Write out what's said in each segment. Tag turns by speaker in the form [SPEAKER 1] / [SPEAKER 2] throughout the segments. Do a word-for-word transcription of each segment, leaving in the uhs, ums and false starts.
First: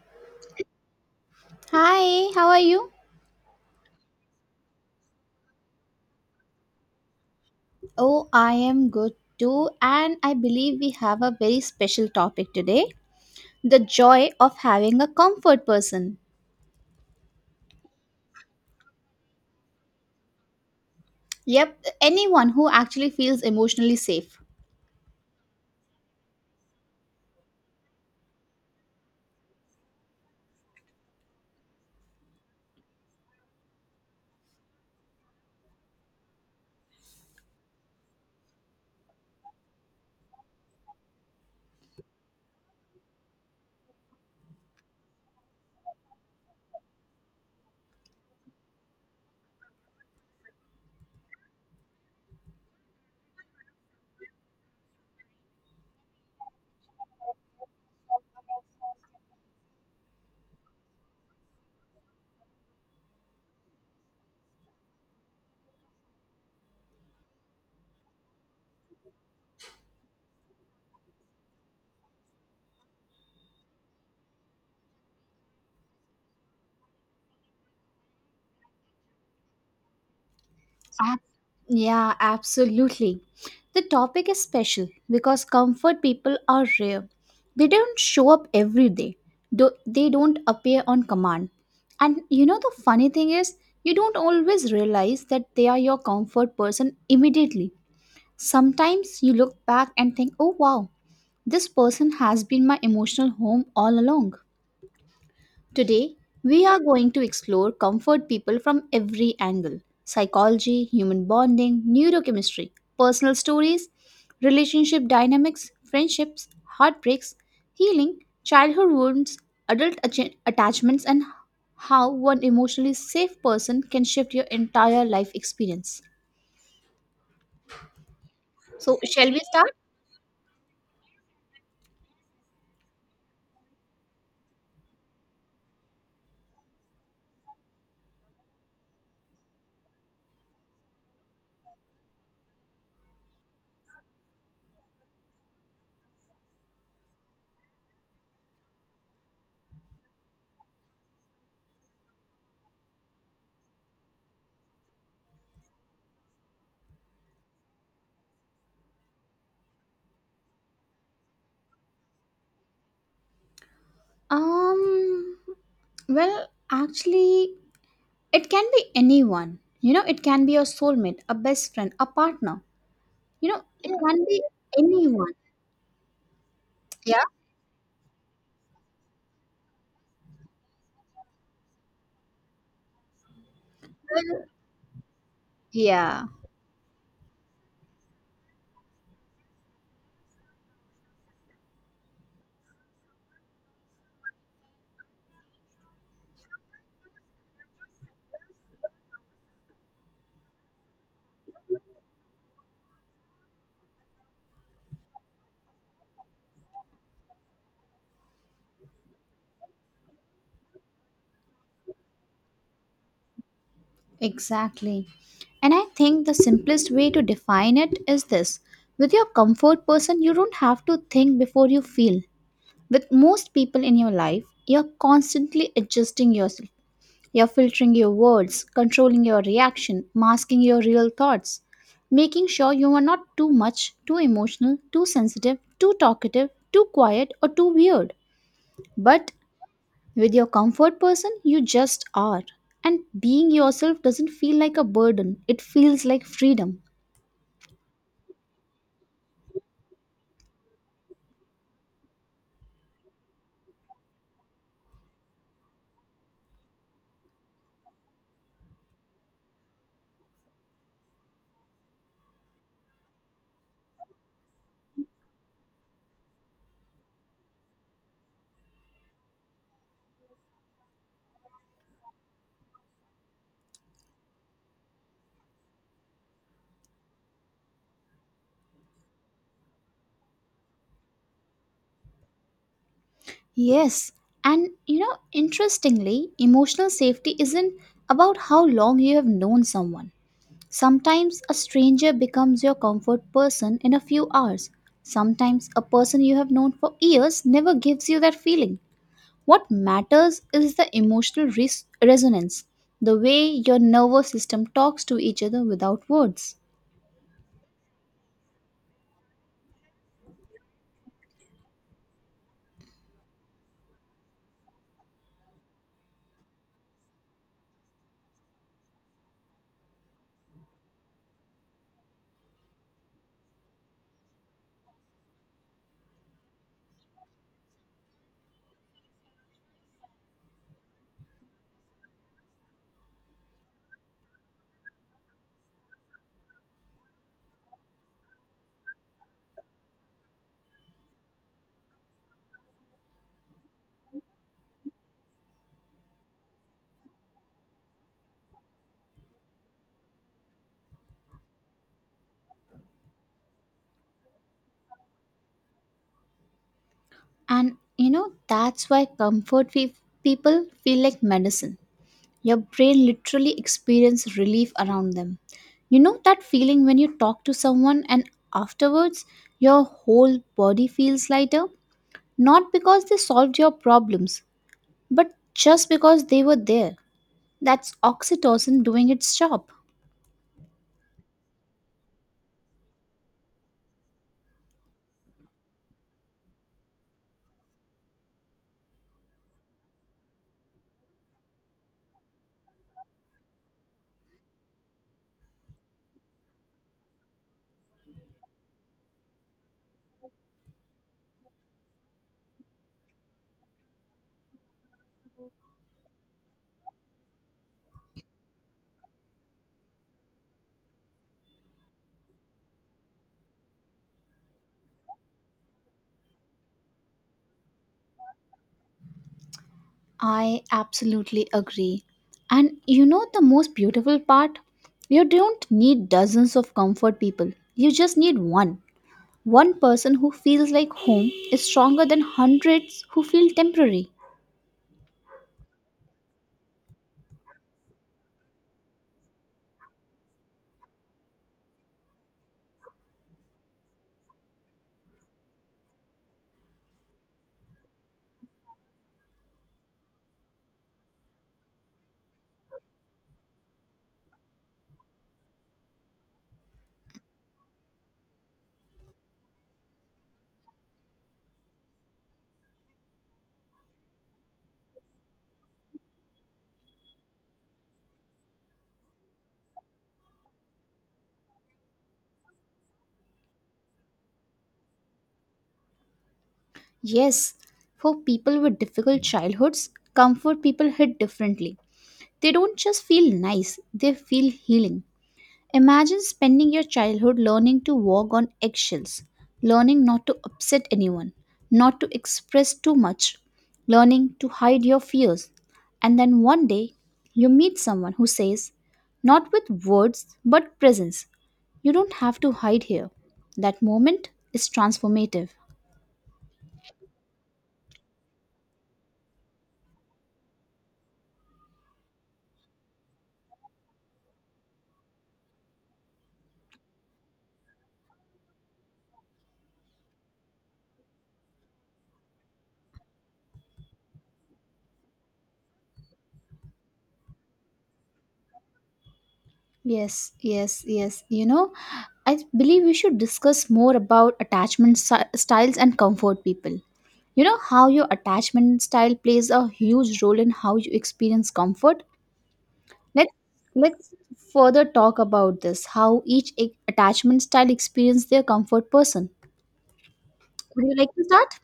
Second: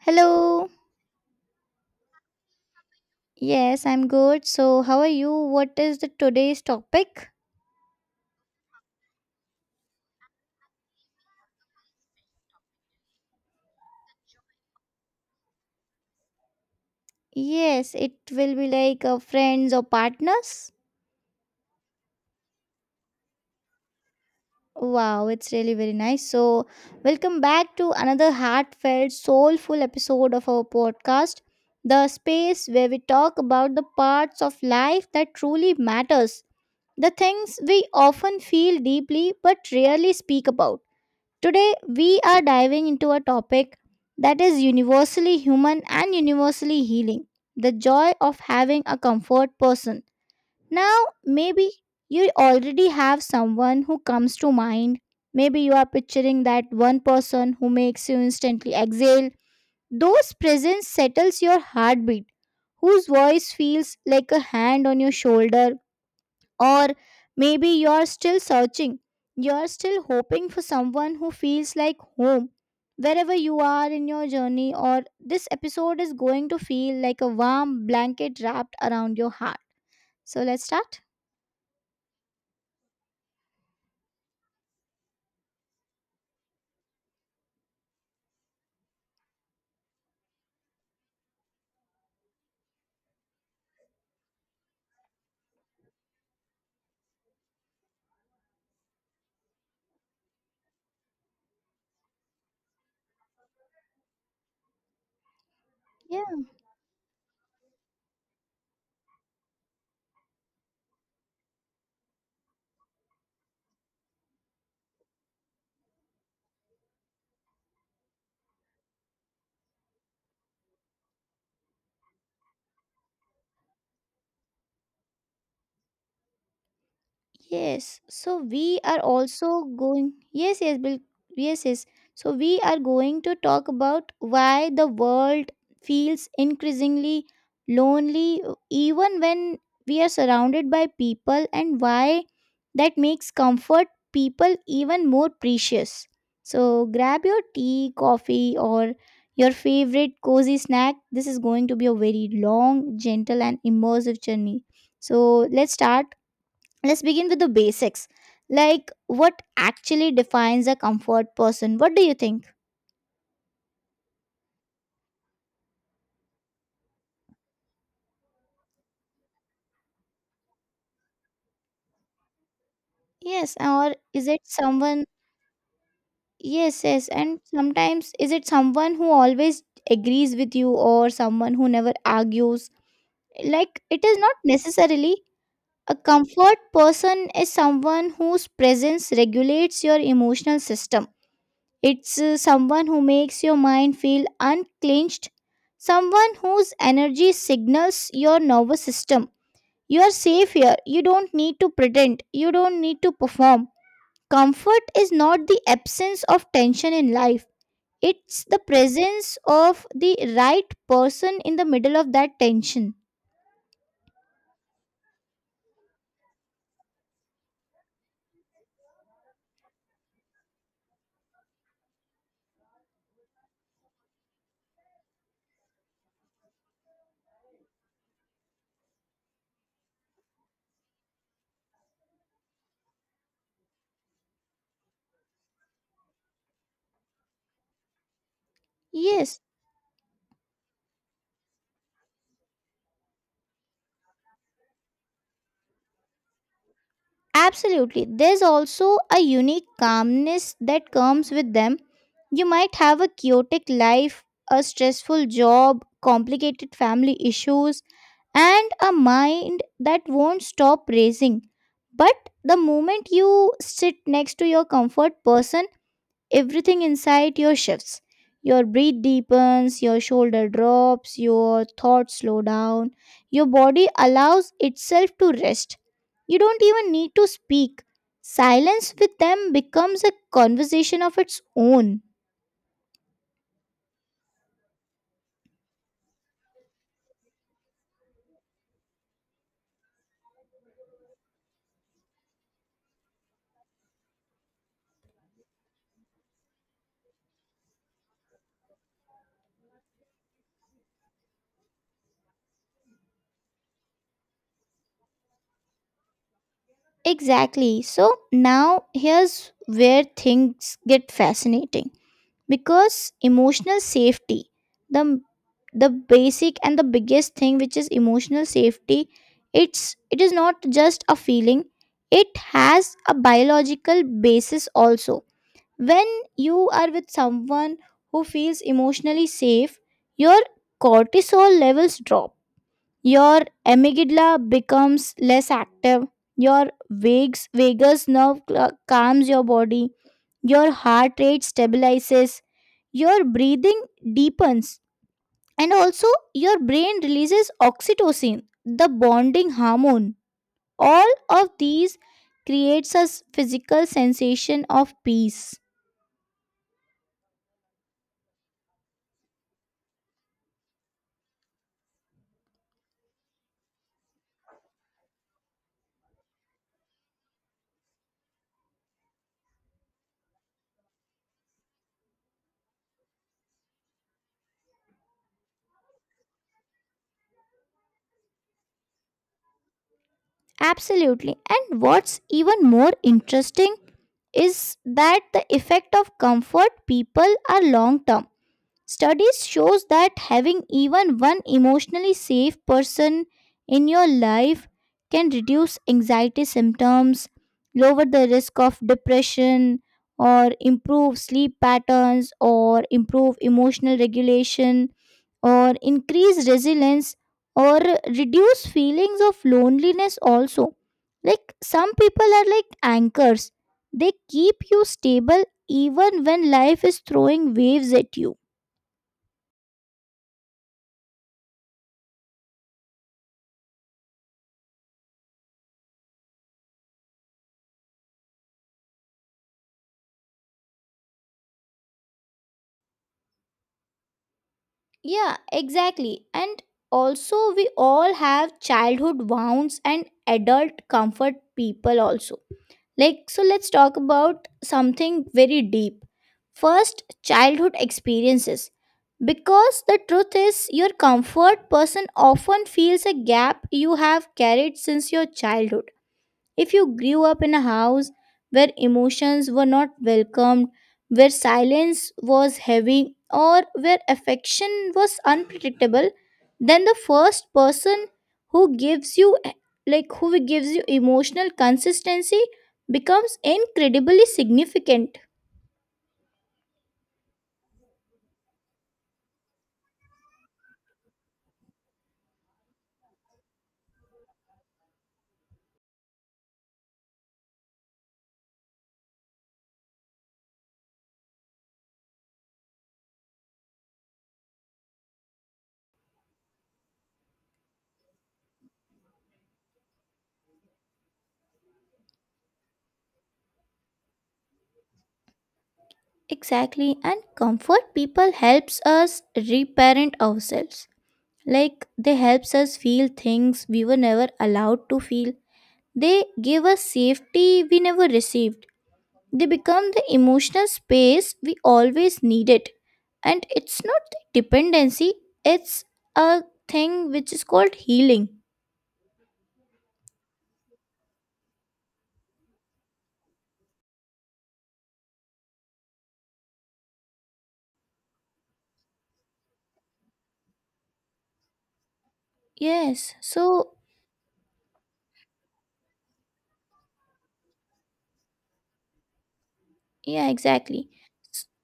[SPEAKER 1] Hello.
[SPEAKER 2] Hi, how are you?
[SPEAKER 1] Yes, I'm good. So, how are you? What is the today's topic?
[SPEAKER 2] Oh, I am good too, and I believe we have a very special topic today: the joy of having a comfort person.
[SPEAKER 1] Yes, it will be like uh, friends or partners.
[SPEAKER 2] Yep, anyone who actually feels emotionally safe.
[SPEAKER 1] Wow, it's really very nice. So, welcome back to another heartfelt, soulful episode of our podcast, the space where we talk about the parts of life that truly matters, the things we often feel deeply but rarely speak about. Today, we are diving into a topic that is universally human and universally healing, the joy of having a comfort person. Now, maybe you already have someone who comes to mind. Maybe you are picturing that one person who makes you instantly exhale. Those presence settles your heartbeat, whose voice feels like a hand on your shoulder, or maybe you're still searching. You're still hoping for someone who feels like home. Wherever you are in your journey, or this episode is going to feel like a warm blanket wrapped around your heart. So let's start.
[SPEAKER 2] Ab- yeah, absolutely. The topic is special because comfort people are rare. They don't show up every day. Do- they don't appear on command. And you know, the funny thing is, you don't always realize that they are your comfort person immediately. Sometimes you look back and think, oh wow, this person has been my emotional home all along. Today, we are going to explore comfort people from every angle: psychology, human bonding, neurochemistry, personal stories, relationship dynamics, friendships, heartbreaks, healing, childhood wounds, adult atta- attachments, and how one emotionally safe person can shift your entire life experience.
[SPEAKER 1] Yes, so we
[SPEAKER 2] So,
[SPEAKER 1] are
[SPEAKER 2] shall we
[SPEAKER 1] also
[SPEAKER 2] start?
[SPEAKER 1] going. Yes, yes, Bill. Yes, yes. So we are going to talk about why the world feels increasingly lonely, uh, even when we are surrounded by people, and why that makes comfort people even more precious. So grab your tea, coffee, or your favorite cozy snack. This is going to be a very long, gentle, and immersive journey. So let's start, let's begin with the basics, like what actually defines a comfort person, what do you think?
[SPEAKER 2] Um, well, actually, it can be anyone. You know, it can be your soulmate, a best friend, a partner. You
[SPEAKER 1] Yes,
[SPEAKER 2] know, it
[SPEAKER 1] or
[SPEAKER 2] can
[SPEAKER 1] is it
[SPEAKER 2] be
[SPEAKER 1] someone,
[SPEAKER 2] anyone.
[SPEAKER 1] yes, yes,
[SPEAKER 2] Yeah.
[SPEAKER 1] and sometimes is it someone who always agrees with you or someone who never argues, like it is not
[SPEAKER 2] Well,
[SPEAKER 1] necessarily. A
[SPEAKER 2] yeah,
[SPEAKER 1] comfort person is someone whose presence regulates your emotional system. It's uh, someone who makes your mind feel unclenched, someone whose energy signals your nervous system. You are safe here. You don't need to pretend. You don't need to perform. Comfort is not the absence of tension in life, it's the presence of the right person in the middle of that tension.
[SPEAKER 2] exactly. And I think the simplest way to define it is this: with your comfort person, you don't have to think before you feel. With most people in your life, you're constantly adjusting yourself. You're filtering your words, controlling your reaction, masking your real thoughts, making sure you are not too much, too emotional, too sensitive, too talkative, too quiet, or too weird. But
[SPEAKER 1] Yes.
[SPEAKER 2] with your comfort person, you just are. And being yourself doesn't feel like a burden, it feels like freedom.
[SPEAKER 1] Absolutely. There's also a unique calmness that comes with them. You might have a chaotic life, a stressful job, complicated family issues, and a mind that won't stop racing. But the moment you sit next to your comfort person, everything inside your shifts. Your breath deepens, your shoulder drops, your thoughts slow down, your body allows itself to rest. You don't even need to speak. Silence with them becomes a conversation of its own.
[SPEAKER 2] Yes, and you know, interestingly, emotional safety isn't about how long you have known someone. Sometimes a stranger becomes your comfort person in a few hours. Sometimes a person you have known for years never gives you that feeling. What matters is the emotional res- resonance, the way your nervous system talks to each other without words.
[SPEAKER 1] Exactly. So now here's where things get fascinating, because emotional safety, the the basic and the biggest thing which is emotional safety, it's, it is not just a feeling, it has a biological basis also. When you are with someone who feels emotionally safe, your cortisol levels drop, your amygdala becomes less active, your vagus vagus nerve cl- calms your body, your heart rate stabilizes, your breathing deepens, and also your brain releases oxytocin, the bonding hormone. All of these creates a s- physical sensation of peace.
[SPEAKER 2] And you know, that's why comfort fe- people feel like medicine. Your brain literally experiences relief around them. You know that feeling when you talk to someone and afterwards your whole body feels lighter? Not because they solved your problems, but just because they were there. That's oxytocin doing its job.
[SPEAKER 1] Absolutely. And what's even more interesting is that the effect of comfort people are long term. Studies shows that having even one emotionally safe person in your life can reduce anxiety symptoms, lower the risk of depression, or improve sleep patterns, or improve emotional regulation, or increase resilience, or reduce feelings of loneliness also. Like some people are like anchors, they keep you stable even when life is throwing waves at you.
[SPEAKER 2] I absolutely agree. And you know the most beautiful part? You don't need dozens of comfort people. You just need one. One person who feels like home is stronger than hundreds who feel temporary.
[SPEAKER 1] Yeah, exactly. And also, we all have childhood wounds and adult comfort people, also. Like, so let's talk about something very deep. First, childhood experiences. Because the truth is, your comfort person often feels a gap you have carried since your childhood. If you grew up in a house where emotions were not welcomed, where silence was heavy, or where affection was unpredictable, then the first person who gives you, like who gives you emotional consistency, becomes incredibly significant.
[SPEAKER 2] Yes, for people with difficult childhoods, comfort people hit differently. They don't just feel nice, they feel healing. Imagine spending your childhood learning to walk on eggshells, learning not to upset anyone, not to express too much, learning to hide your fears. And then one day, you meet someone who says, not with words but presence, you don't have to hide here. That moment is transformative.
[SPEAKER 1] Exactly, and comfort people helps us reparent ourselves. Like they helps us feel things we were never allowed to feel. They give us safety we never received. They become the emotional space we always needed. And it's not the dependency, it's a thing which is called healing.
[SPEAKER 2] Yes, yes, yes. You know, I believe we should discuss more about attachment sty- styles and comfort people. You know how your attachment style plays a huge role in how you experience comfort.
[SPEAKER 1] Yes,
[SPEAKER 2] Let's
[SPEAKER 1] so
[SPEAKER 2] let's further talk about this. How each a- attachment style experience their comfort person.
[SPEAKER 1] yeah,
[SPEAKER 2] Would
[SPEAKER 1] exactly.
[SPEAKER 2] you like to start?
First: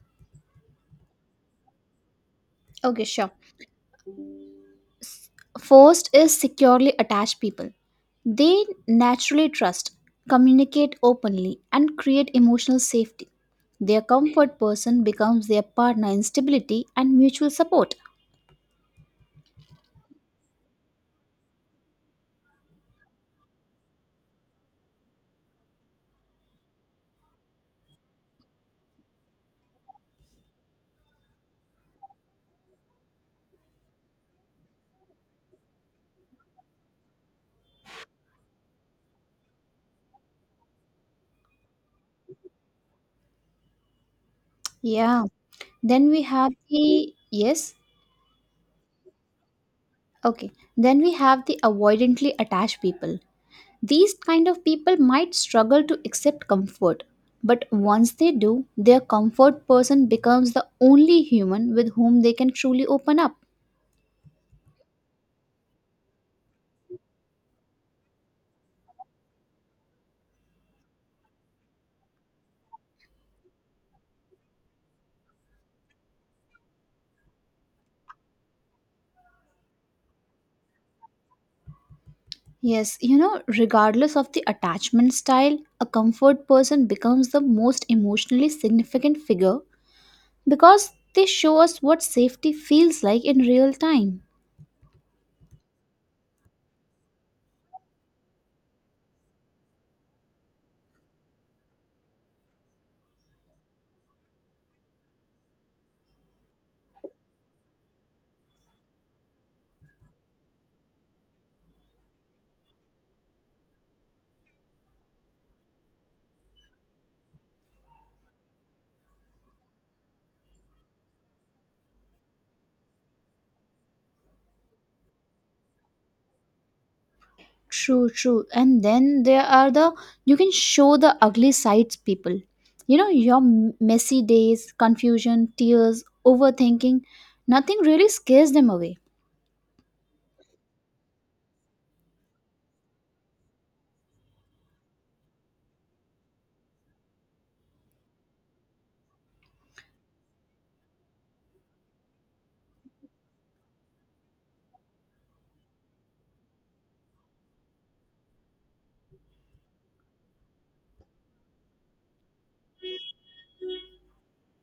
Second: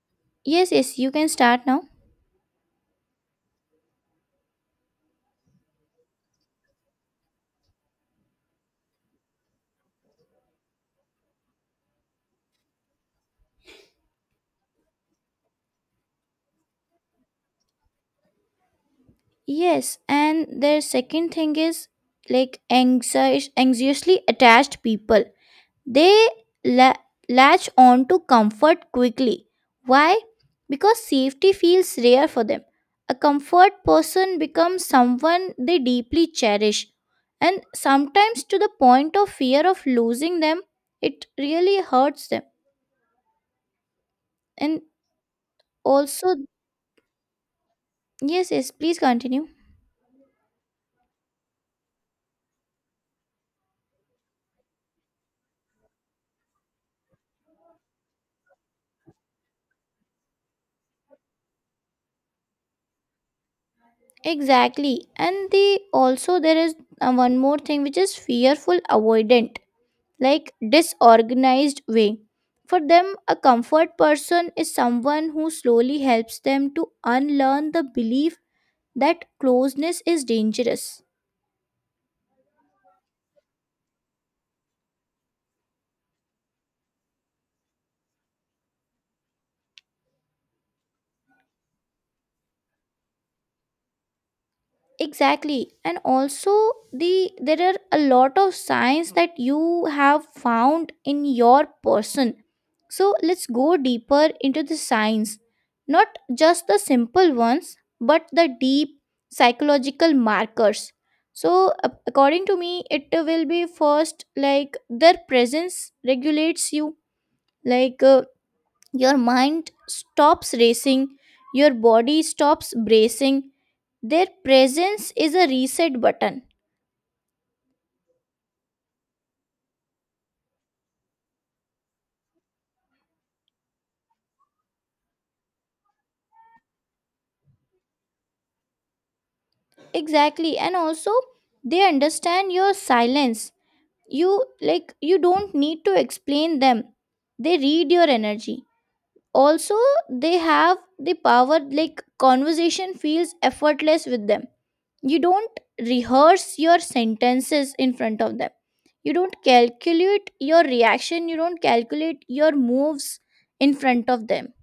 [SPEAKER 1] Yes, yes, you can start now.
[SPEAKER 2] Okay, sure. First is securely attached people. They naturally trust, communicate openly, and create emotional safety. Their comfort person becomes their partner in stability and mutual support.
[SPEAKER 1] Yes, and their second thing is like anxious, anxiously attached people. They la- latch on to comfort quickly. Why? Because safety feels rare for them. A comfort person becomes someone they deeply cherish, and sometimes to the point of fear of losing them, it really hurts them. And
[SPEAKER 2] Yeah. Then we
[SPEAKER 1] also,
[SPEAKER 2] have the yes.
[SPEAKER 1] yes, yes, please continue.
[SPEAKER 2] Okay. Then we have the avoidantly attached people. These kind of people might struggle to accept comfort, but once they do, their comfort person becomes the only human with whom they can truly open up.
[SPEAKER 1] Exactly. And the also, there is uh, one more thing which is fearful avoidant, like disorganized way. For them, a comfort person is someone who slowly helps them to unlearn the belief that closeness is dangerous.
[SPEAKER 2] Yes, you know, regardless of the attachment style, a comfort person becomes the most emotionally significant figure because they show us what safety feels like in real time.
[SPEAKER 1] Exactly, and also the, there are a lot of signs that you have found in your person. So let's go deeper into the signs, not just the simple ones but the deep psychological markers. So a- according to me, it will be first like their presence regulates you, like, uh, your mind stops racing, your body stops bracing, their presence is a reset button.
[SPEAKER 2] True, true. And then there are the you can show the ugly sides people. You know, your m- messy days, confusion, tears, overthinking, nothing really scares them away.
[SPEAKER 1] Exactly, and also they understand your silence. You, like you don't need to explain them, they read your energy. Also, they have the power, like conversation feels effortless with them. You don't rehearse your sentences in front of them, you don't calculate your reaction, you don't calculate your moves in front of them.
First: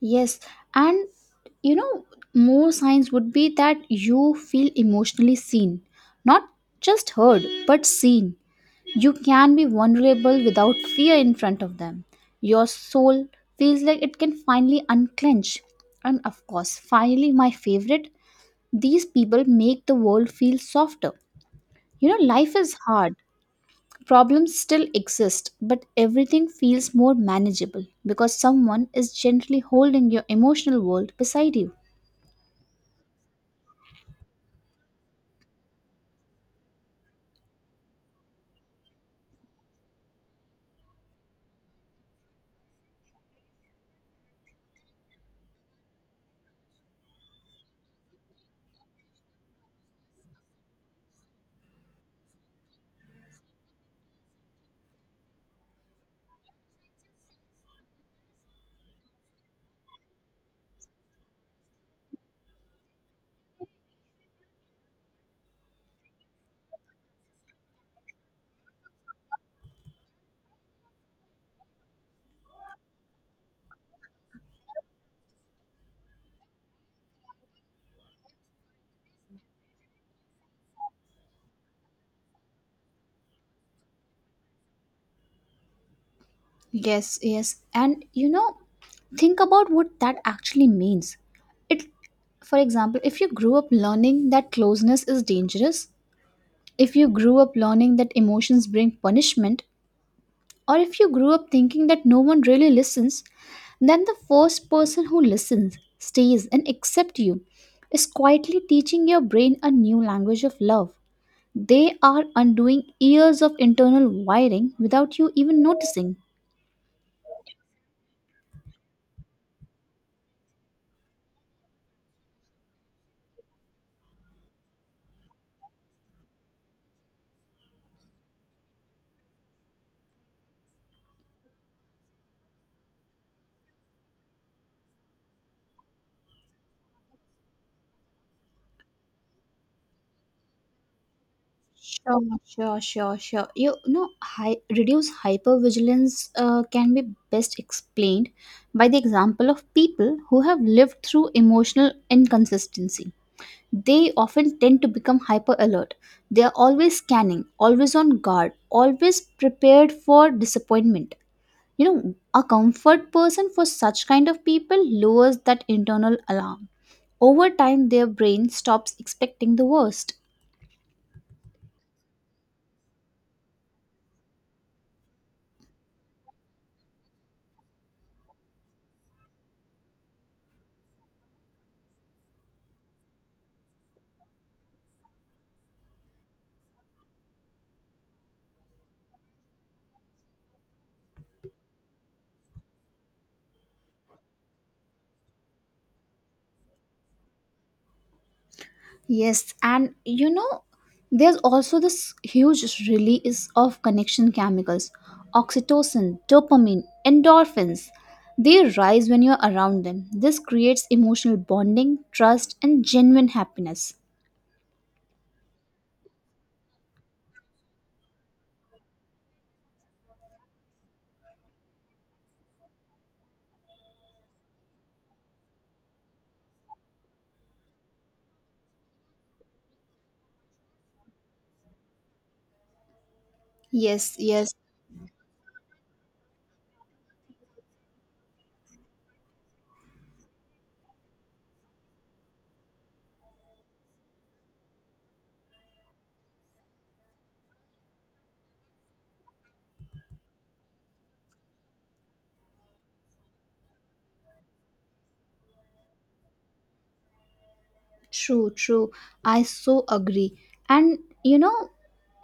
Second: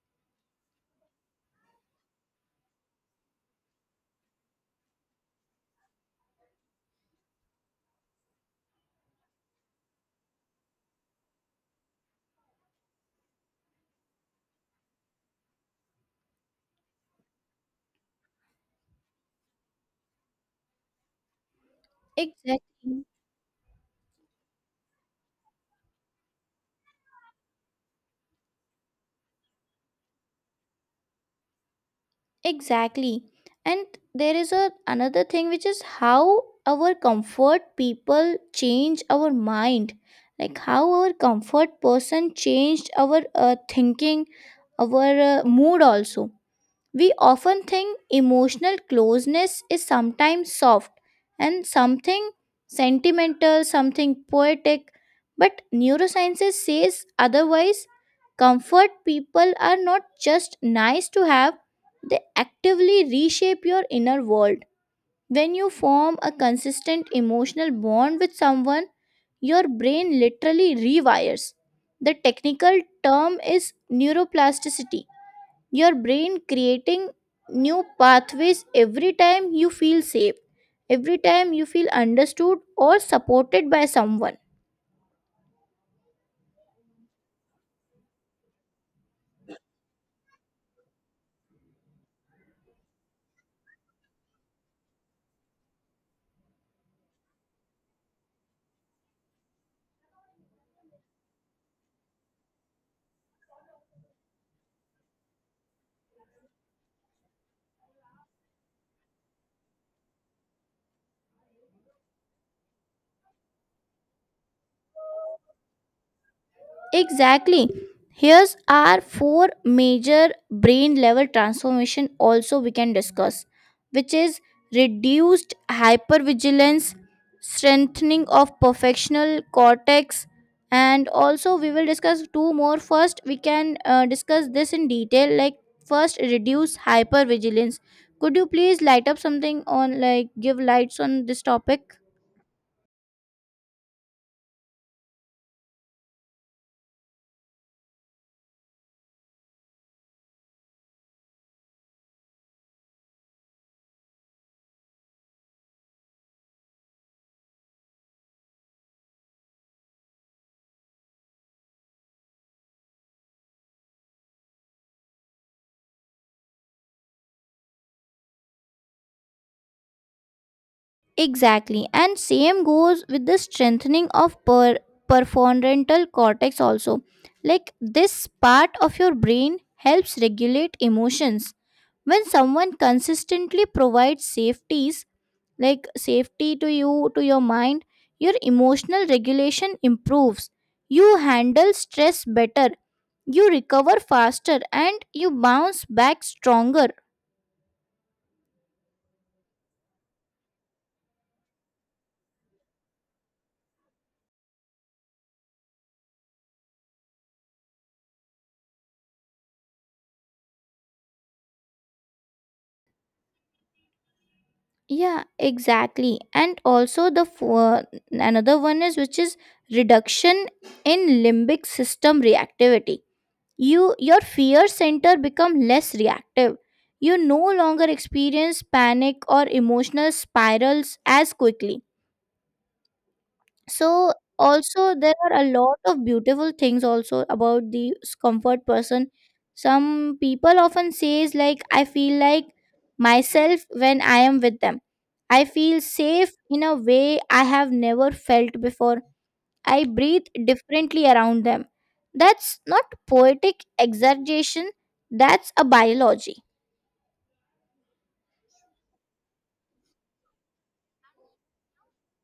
[SPEAKER 2] Yes, and you know, more signs would be that you feel emotionally seen, not just heard, but seen. You can be vulnerable without fear in front of them. Your soul feels like it can finally unclench. And of course, finally, my favorite, these people make the world feel softer. You know, life is
[SPEAKER 1] Exactly.
[SPEAKER 2] hard. Problems still exist, but everything feels more manageable because someone is gently holding your emotional world beside you.
[SPEAKER 1] Exactly. And there is a another thing which is how our comfort people change our mind. Like how our comfort person changed our uh, thinking, our uh, mood also. We often think emotional closeness is sometimes soft and something sentimental, something poetic, but neuroscience says otherwise. Comfort people are not just nice to have, they actively reshape your inner world. When you form a consistent emotional bond with someone, your brain literally rewires. The technical term is neuroplasticity, your brain creating new pathways every time you feel safe, every time you feel understood or supported by someone.
[SPEAKER 2] Yes, yes. And you know, think about what that actually means. It for example, if you grew up learning that closeness is dangerous, if you grew up learning that emotions bring punishment, or if you grew up thinking that no one really listens, then the first person who listens, stays, and accepts you is quietly teaching your brain a new language of love. They are undoing years of internal wiring without you even noticing.
[SPEAKER 1] Exactly. Here's our four major brain level transformation also we can discuss, which is reduced hypervigilance, strengthening of perfectional cortex, and also we will discuss two more. First, we can uh, discuss this in detail. Like first, reduce hypervigilance. Could you please light up something on, like give lights on this topic?
[SPEAKER 2] Sure, sure, sure, sure. You know, hi- reduce hypervigilance uh, can be best explained by the example of people who have lived through emotional inconsistency. They often tend to become hyper alert. They are always scanning, always on guard, always prepared for disappointment. You know, a comfort person for such kind of people lowers that internal alarm. Over time, their brain stops expecting the worst.
[SPEAKER 1] Exactly. And same goes with the strengthening of per- prefrontal cortex also. Like this part of your brain helps regulate emotions. When someone consistently provides safeties, like safety to you, to your mind, your emotional regulation improves. You handle stress better, you recover faster, and you bounce back stronger.
[SPEAKER 2] Yes, and you know, there's also this huge release of connection chemicals: oxytocin, dopamine, endorphins. They rise when you're around them. This creates emotional bonding, trust, and genuine happiness.
[SPEAKER 1] Yeah, exactly. And also the fo- another one is which is reduction in limbic system reactivity. You, your fear center become less reactive, you no longer experience panic or emotional spirals as quickly. So
[SPEAKER 2] Yes, yes,
[SPEAKER 1] also there are a lot of beautiful things also about the comfort person. Some people often says like, I feel like myself when I am with them, I feel safe in a way I have never felt before, I breathe differently around them. That's not poetic exaggeration, that's a biology.
[SPEAKER 2] true, true. I so agree. And you know,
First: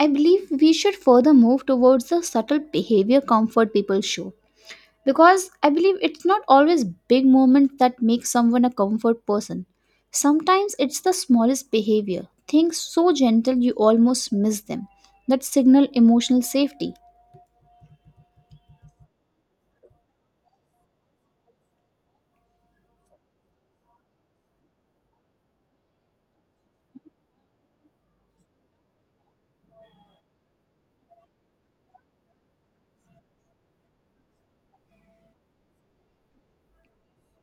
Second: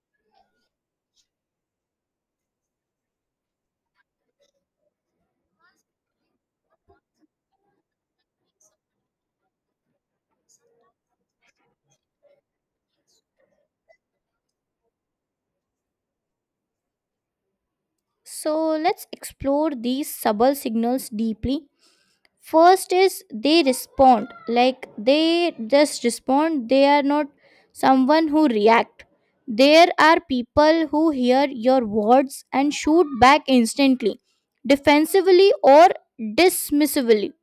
[SPEAKER 2] I believe we should further move towards the subtle behavior comfort people show, because I believe it's not always big moments that make someone a comfort person. Sometimes it's the smallest behavior, things so gentle you almost miss them, that signal emotional safety.
[SPEAKER 1] So let's explore these subtle signals deeply. First is they respond, like they just respond, they are not someone who react. There are people who hear your words and shoot back instantly, defensively or dismissively.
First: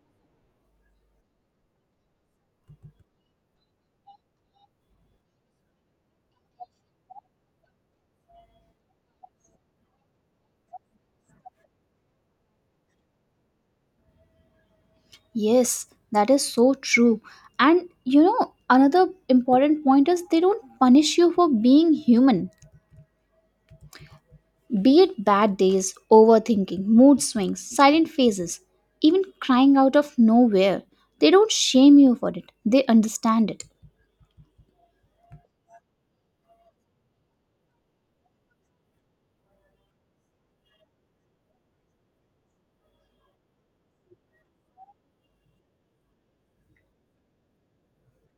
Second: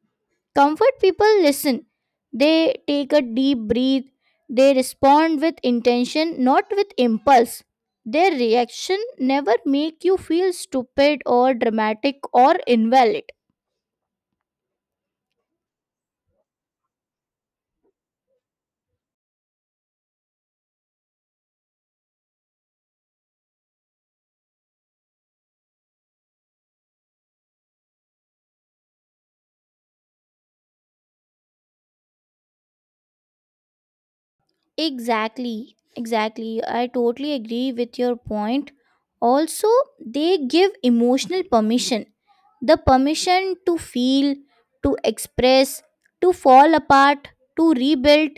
[SPEAKER 1] Comfort people listen. They take a deep breath. They respond with intention, not with impulse. Their reaction never make you feel stupid or dramatic or invalid.
[SPEAKER 2] Yes, that is so true. And you know, another important point is they don't punish you for being human, be it bad days, overthinking, mood swings, silent phases, even crying out of nowhere. They don't shame you for it, they understand it.
[SPEAKER 1] Exactly, exactly. I totally agree with your point. Also, they give emotional permission, the permission to feel, to express, to fall apart, to rebuild,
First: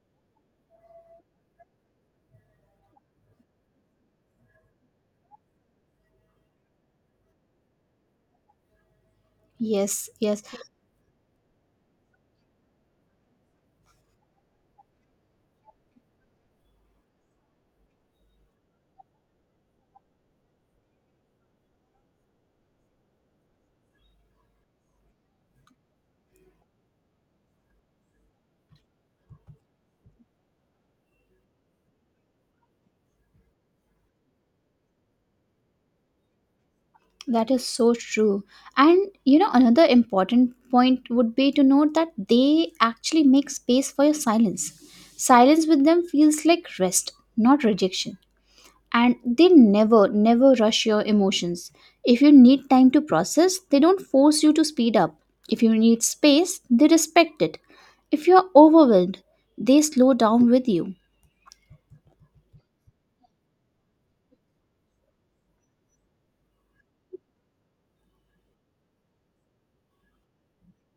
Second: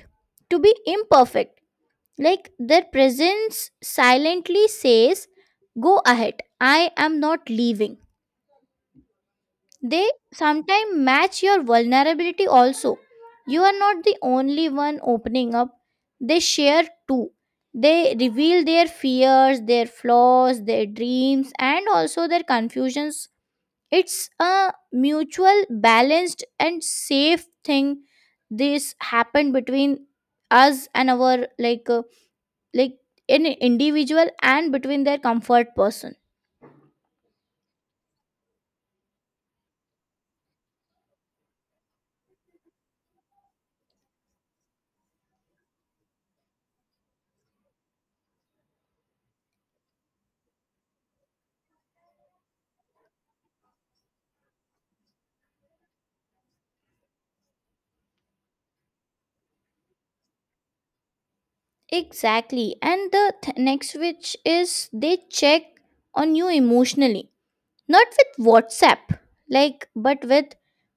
[SPEAKER 1] to be imperfect. Like their presence silently says, go ahead, I am not leaving.
[SPEAKER 2] Yes,
[SPEAKER 1] They
[SPEAKER 2] yes.
[SPEAKER 1] sometimes match your vulnerability also. You are not the only one opening up, they share too. They reveal their fears, their flaws, their dreams, and also their confusions. It's a mutual, balanced, and safe thing. This happened between us and our like, uh, like an individual and between their comfort person.
[SPEAKER 2] That is so true. And you know, another important point would be to note that they actually make space for your silence. Silence with them feels like rest, not rejection. And they never, never rush your emotions. If you need time to process, they don't force you to speed up. If you need space, they respect it. If you are overwhelmed, they slow down with you.
[SPEAKER 1] Exactly. And the th- next, which is they check on you emotionally, not with WhatsApp, like, but with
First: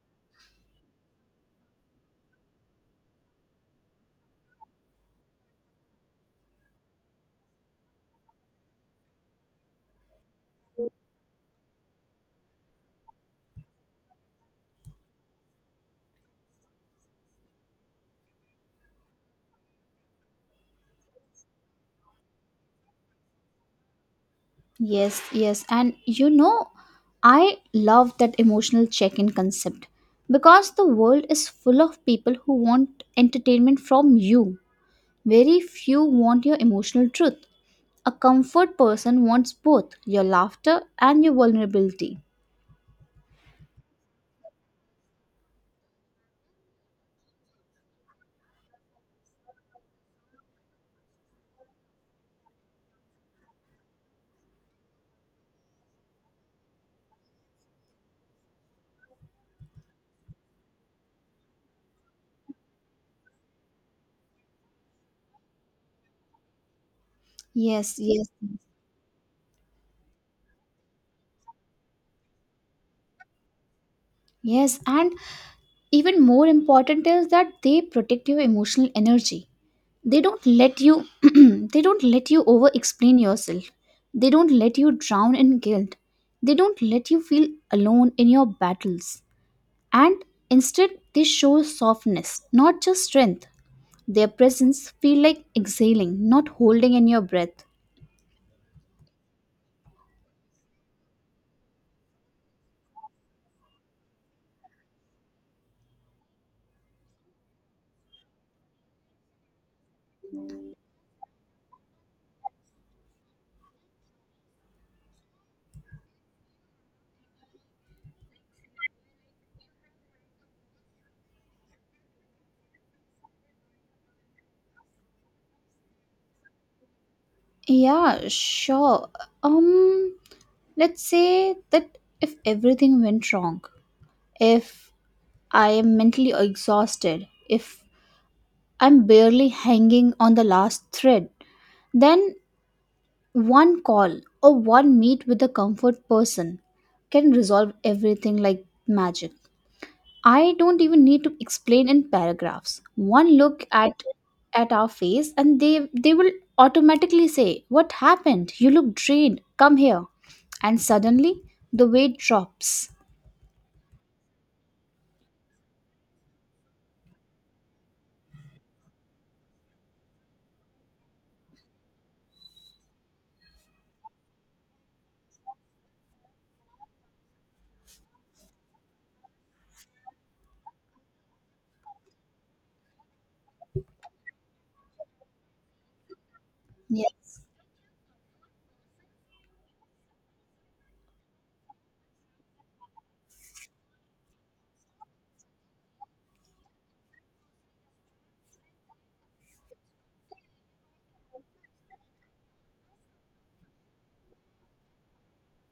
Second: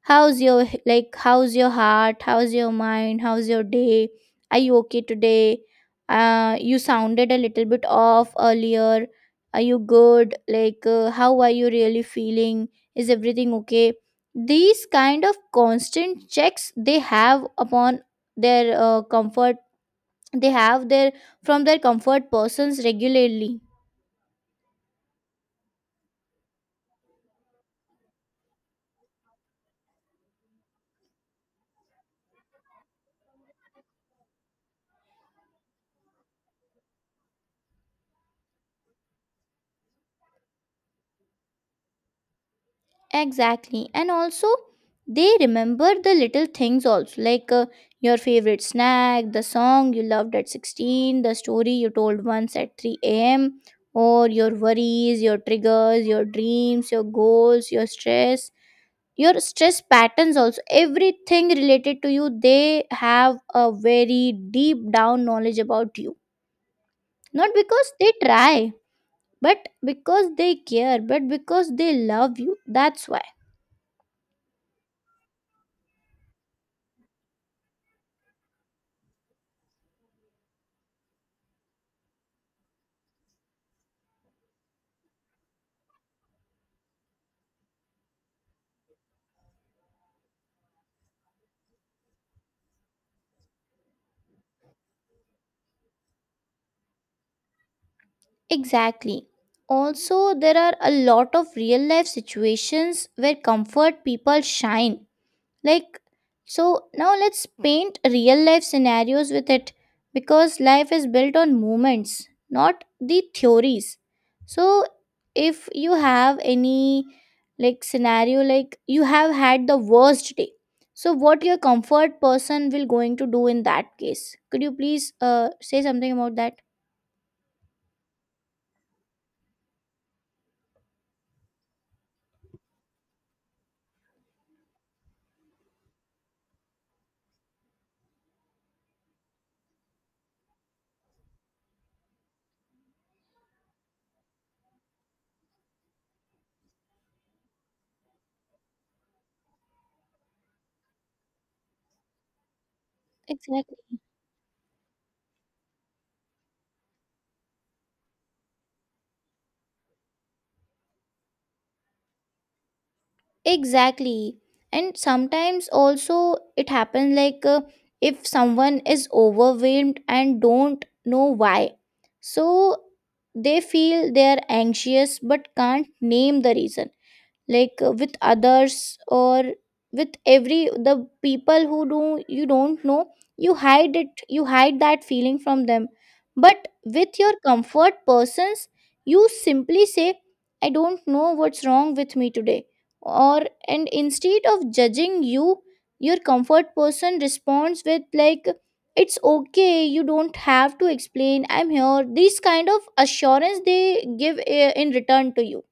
[SPEAKER 1] how's your h- like how's your heart, how's your mind, how's your day, are you okay today? Uh, you sounded a little bit off earlier. Are you good? Like, uh, how are you really feeling? Is everything okay? These kind of constant checks they have upon their uh, comfort they have their from their comfort persons regularly.
[SPEAKER 2] Yes, yes. And you know, I love that emotional check in concept because the world is full of people who want entertainment from you. Very few want your emotional truth. A comfort person wants both your laughter and your vulnerability.
[SPEAKER 1] Exactly. And also they remember the little things also, like uh, your favorite snack, the song you loved at sixteen, the story you told once at three a.m., or your worries, your triggers, your dreams, your goals, your stress, your stress patterns also. Everything related to you, they have a very deep down knowledge about you, not because
[SPEAKER 2] Yes,
[SPEAKER 1] they
[SPEAKER 2] yes,
[SPEAKER 1] try, but because they care, but because they love you, that's why.
[SPEAKER 2] yes. And even more important is that they protect your emotional energy. They don't let you they don't let you over explain yourself. They don't let you drown in guilt. They don't let you feel alone in your battles. And instead they show softness, not just strength. Their presence feel like exhaling, not holding in your breath.
[SPEAKER 1] Exactly. Also there are a lot of real life situations where comfort people shine, like, so, now let's paint real life scenarios with it, because life is built on moments, not the theories. So if you have any like scenario, like you have had the worst day, so what your comfort person will going to do in that case? Could you please uh, say something about that?
[SPEAKER 2] Yeah, sure. Um let's say that if everything went wrong, if I am mentally exhausted, if I'm barely hanging on the last thread, then one call or one meet with a comfort person can resolve everything like magic. I don't even need to explain in paragraphs. One look
[SPEAKER 1] Exactly.
[SPEAKER 2] at at our face and they they will automatically say, "What happened? You look drained. Come here." And suddenly the weight drops.
[SPEAKER 1] Exactly. And sometimes also it happens like, uh, if someone is overwhelmed and don't know why. So they feel they are anxious but can't name the reason, like uh, with others, or with every the people who do, you don't know, you hide it, you hide that feeling from them. But
[SPEAKER 2] Yeah.
[SPEAKER 1] with your comfort persons, you simply say, I don't know what's wrong with me today. Or, and instead of judging you, your comfort person responds with like, it's okay, you don't have to explain, I'm here. These kind of assurance they give uh, in return to you.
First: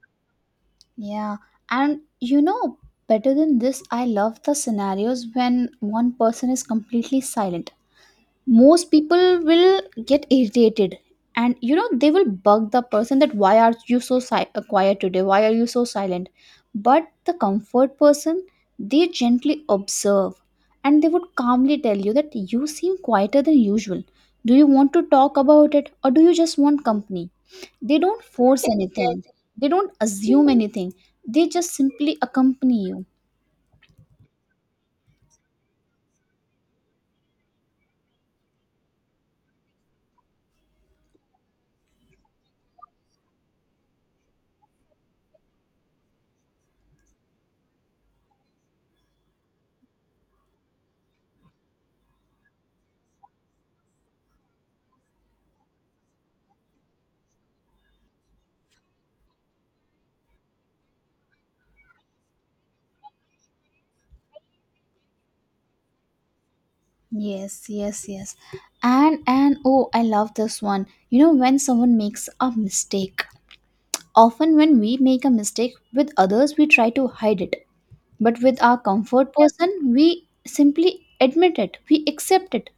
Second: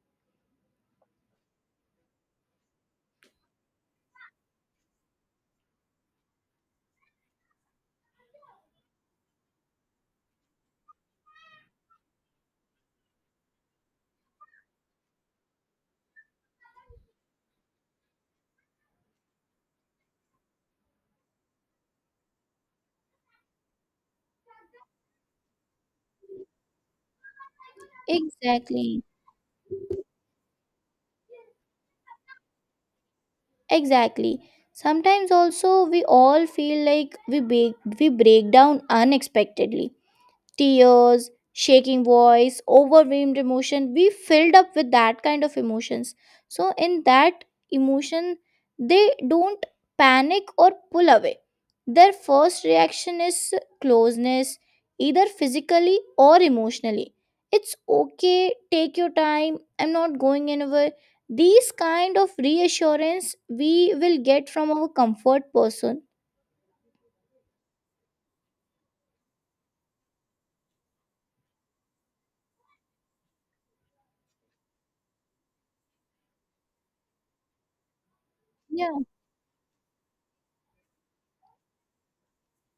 [SPEAKER 2] Yeah, and you know, better than this, I love the scenarios when one person is completely silent. Most people will get irritated, and you know they will bug the person that why are you so si- uh, quiet today, why are you so silent. But the comfort person, they gently observe and they would calmly tell you that you seem quieter than usual. Do you want to talk about it or do you just want company? They don't force
[SPEAKER 1] Exactly.
[SPEAKER 2] anything, they don't assume anything, they just simply accompany you.
[SPEAKER 1] Exactly. Sometimes also we all feel like we break, we break down unexpectedly, tears, shaking voice, overwhelmed emotion. We filled up with that kind of emotions. So, in that emotion, they don't panic or pull away. Their first reaction is closeness, either physically or emotionally. It's okay, take your time, I'm not going anywhere. These kind of reassurance we will get from our comfort person.
[SPEAKER 2] Yes, yes, yes. And and oh, I love this one. You know when someone makes a mistake. Often when we make a mistake with others, we try to hide it. But with our
[SPEAKER 1] Yeah.
[SPEAKER 2] comfort person, we simply admit it. We accept it.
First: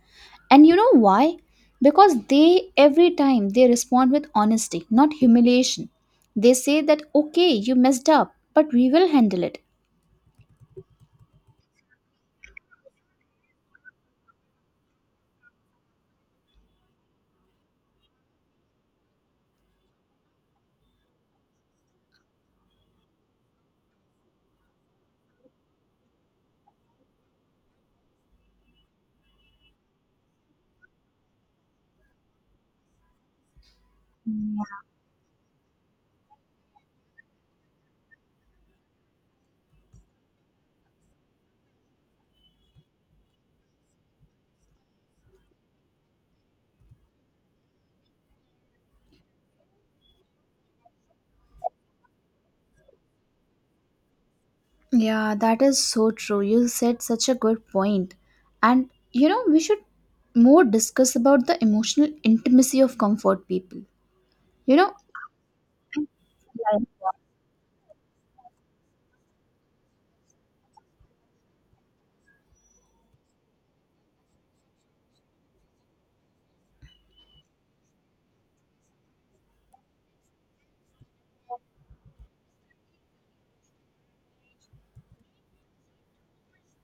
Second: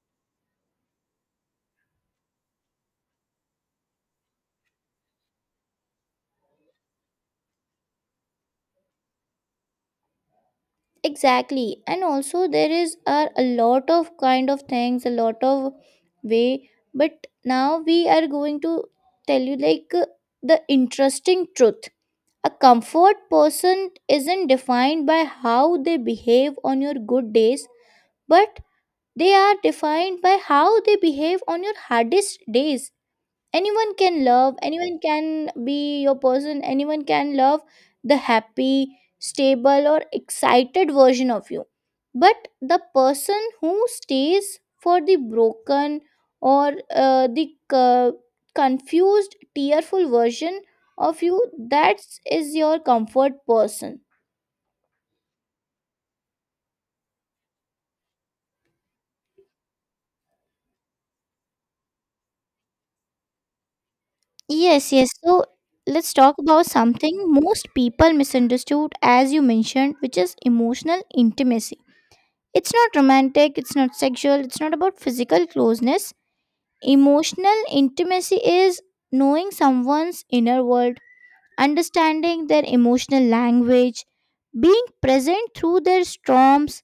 [SPEAKER 2] And you know why? Because they every time they respond with honesty, not humiliation. They say that okay, you messed up, but we will handle it.
[SPEAKER 1] Exactly. And also there is are a lot of kind of things, a lot of way. But now we are going to tell you, like, uh, the interesting truth. A comfort person isn't defined by how they behave on your good days, but they are defined by how they behave on your hardest days. Anyone can love, anyone can be your person, anyone can love the happy, stable, or excited version of you. But the person who stays for the broken, or uh, the uh, confused, tearful version of you, that is your comfort person.
[SPEAKER 2] Yeah, that is so true. You said such a good point. And you know, we should more discuss about the emotional intimacy of comfort people. You
[SPEAKER 1] Yes,
[SPEAKER 2] know.
[SPEAKER 1] yes. So let's talk about
[SPEAKER 2] Right.
[SPEAKER 1] something most people misunderstood, as you mentioned, which is emotional intimacy. It's not romantic, it's not sexual, it's not about physical closeness. Emotional intimacy is knowing someone's inner world, understanding their emotional language, being present through their storms,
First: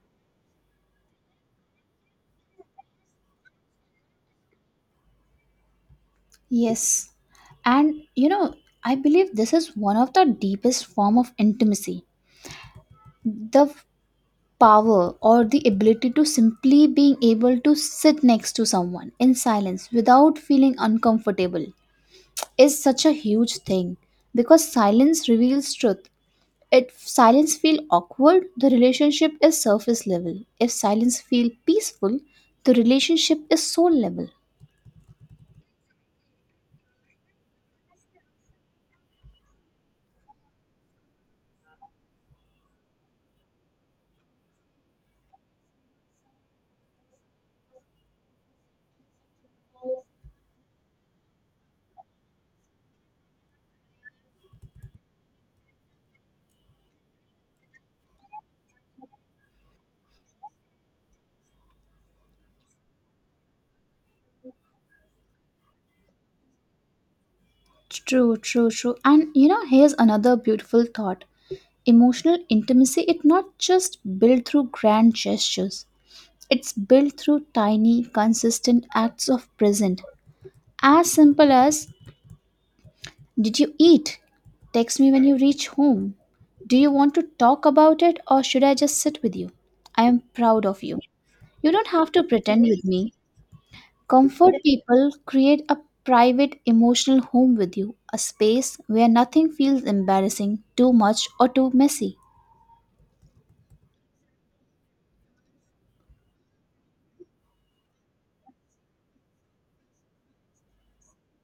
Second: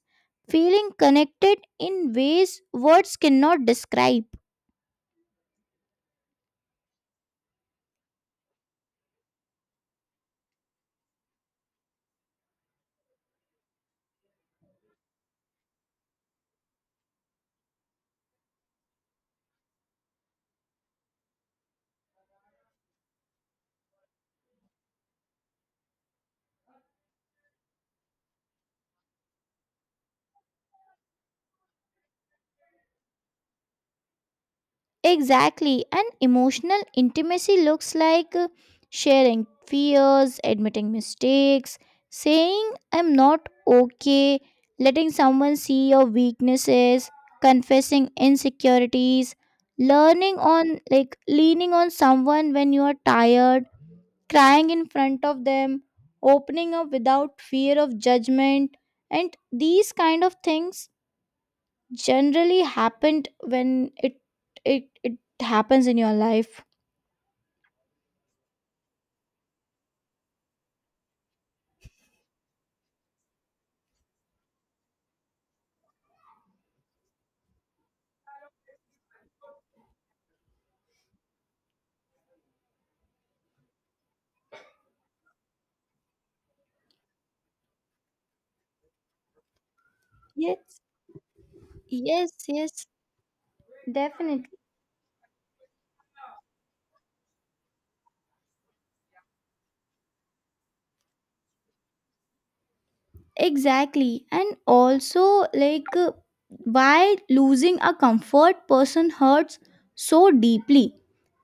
[SPEAKER 1] feeling connected in ways words cannot describe.
[SPEAKER 2] Yes. And you know, I believe this is one of the deepest form of intimacy. The f- power or the ability to simply being able to sit next to someone in silence without feeling uncomfortable is such a huge thing because silence reveals truth. If silence feel awkward, the relationship is surface level. If silence feel peaceful, the relationship is soul level.
[SPEAKER 1] Exactly. And emotional intimacy looks like, uh, sharing fears, admitting mistakes, saying, I'm not okay, letting someone see your weaknesses, confessing insecurities, learning on, like, leaning on someone when you are tired, crying in front of them, opening up without fear of judgment. And these kind of things generally happened when it it it happens in your life.
[SPEAKER 2] True, true, true. And you know, here's another beautiful thought. Emotional intimacy it not just built through grand gestures. It's built through tiny, consistent acts of present. As simple as: did you eat? Text me when you reach home. Do you want to talk about it or should I just sit with you? I am proud
[SPEAKER 1] Yes,
[SPEAKER 2] of you. You don't have to
[SPEAKER 1] yes,
[SPEAKER 2] pretend with
[SPEAKER 1] yes,
[SPEAKER 2] me.
[SPEAKER 1] definitely.
[SPEAKER 2] Comfort people, create a private emotional home with you, a space where nothing feels embarrassing, too much, or too messy.
[SPEAKER 1] Exactly. And also, like, uh, why losing a comfort person hurts so deeply.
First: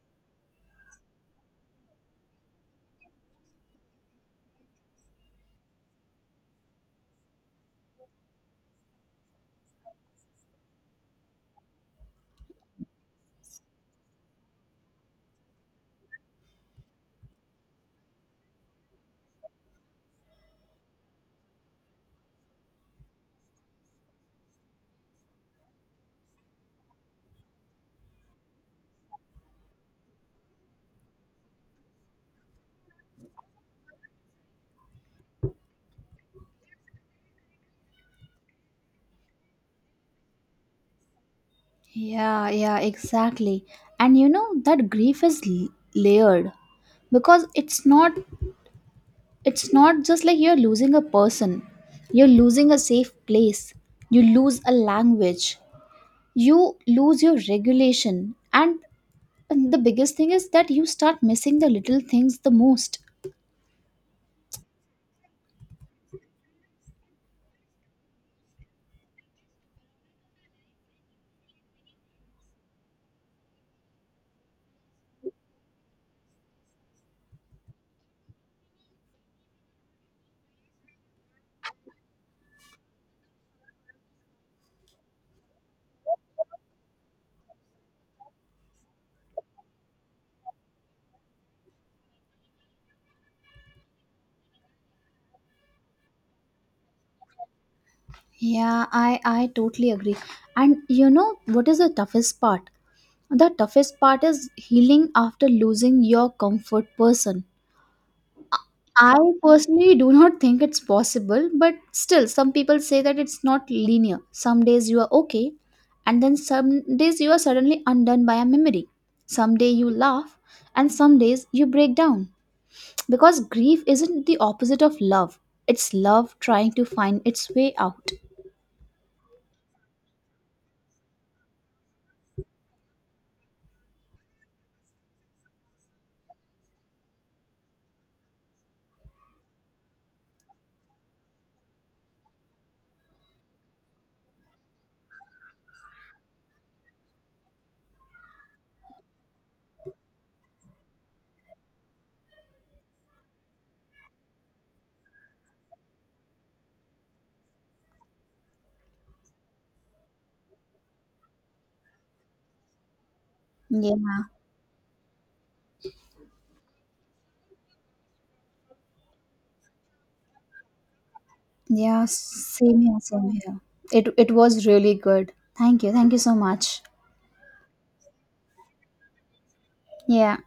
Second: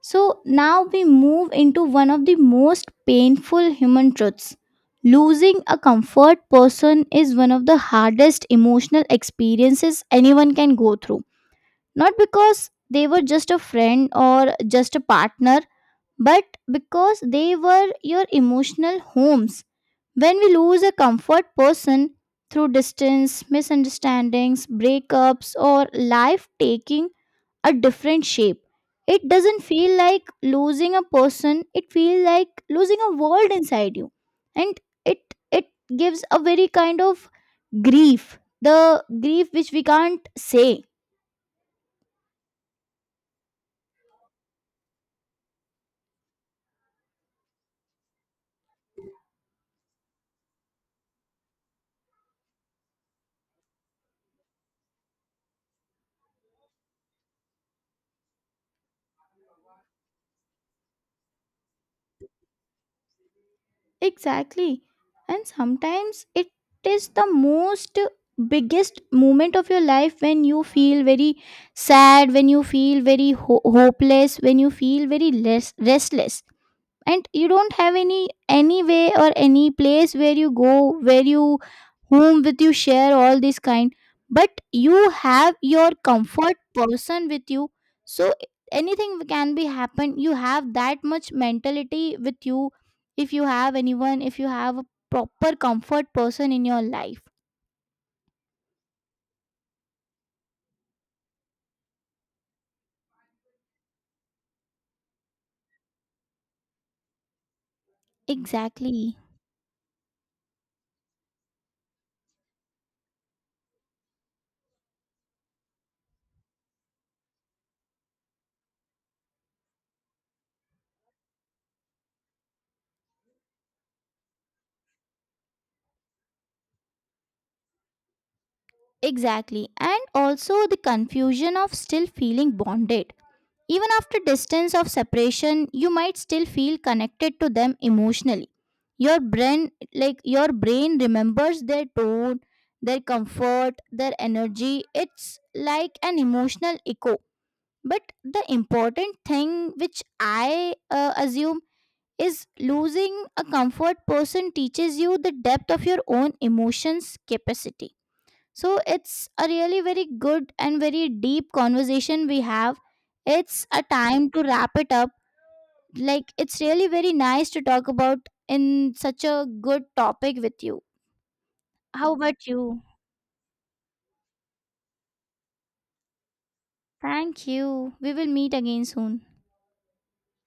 [SPEAKER 1] So, now we move into one of the most painful human truths. Losing a comfort person is one of the hardest emotional experiences anyone can go through. Not because they were just a friend or just a partner, but because they were your emotional homes. When we lose a comfort person through distance, misunderstandings, breakups, or life taking a different shape, it doesn't feel like losing a person, it feels like losing a world inside you. And it it gives a very kind of grief, the grief which we can't say.
[SPEAKER 2] Yeah, yeah, exactly. And you know that grief is l- layered because it's not it's not just like you're losing a person. You're losing a safe place. You lose a language. You lose your regulation. And the biggest thing is that you start missing the little things the most.
[SPEAKER 1] Exactly. And sometimes it is the most biggest moment of your life, when you feel very sad, when you feel very ho- hopeless, when you feel very less restless, and you don't have any any way or any place where you go, where you, whom with you share all this kind. But you have your comfort person with you, so anything can be happen, you have that much mentality with you, if you have anyone, if you have a proper comfort person in your life.
[SPEAKER 2] Yeah, I I totally agree. And you know what is the toughest part? The toughest part is healing after losing your comfort person. I
[SPEAKER 1] Exactly.
[SPEAKER 2] personally do not think it's possible, but still some people say that it's not linear. Some days you are okay, and then some days you are suddenly undone by a memory. Some day you laugh, and some days you break down. Because grief isn't the opposite of love. It's love trying to find its way out.
[SPEAKER 1] Exactly. And also the confusion of still feeling bonded. Even after distance of separation, you might still feel connected to them emotionally. Your brain like your brain remembers their tone, their comfort, their energy. It's like an emotional echo. But the important thing which I uh, assume is losing a comfort person teaches you the depth of your own emotions capacity. So it's a really very good and very deep conversation we have. It's a
[SPEAKER 2] Yeah.
[SPEAKER 1] time to wrap it up. Like it's really very nice to talk about in such a good topic with you.
[SPEAKER 2] Yeah,
[SPEAKER 1] How about
[SPEAKER 2] same
[SPEAKER 1] you?
[SPEAKER 2] here, same here. It it was really good. Thank you. Thank you so much.
[SPEAKER 1] Thank you. We will meet again soon.
[SPEAKER 2] Yeah.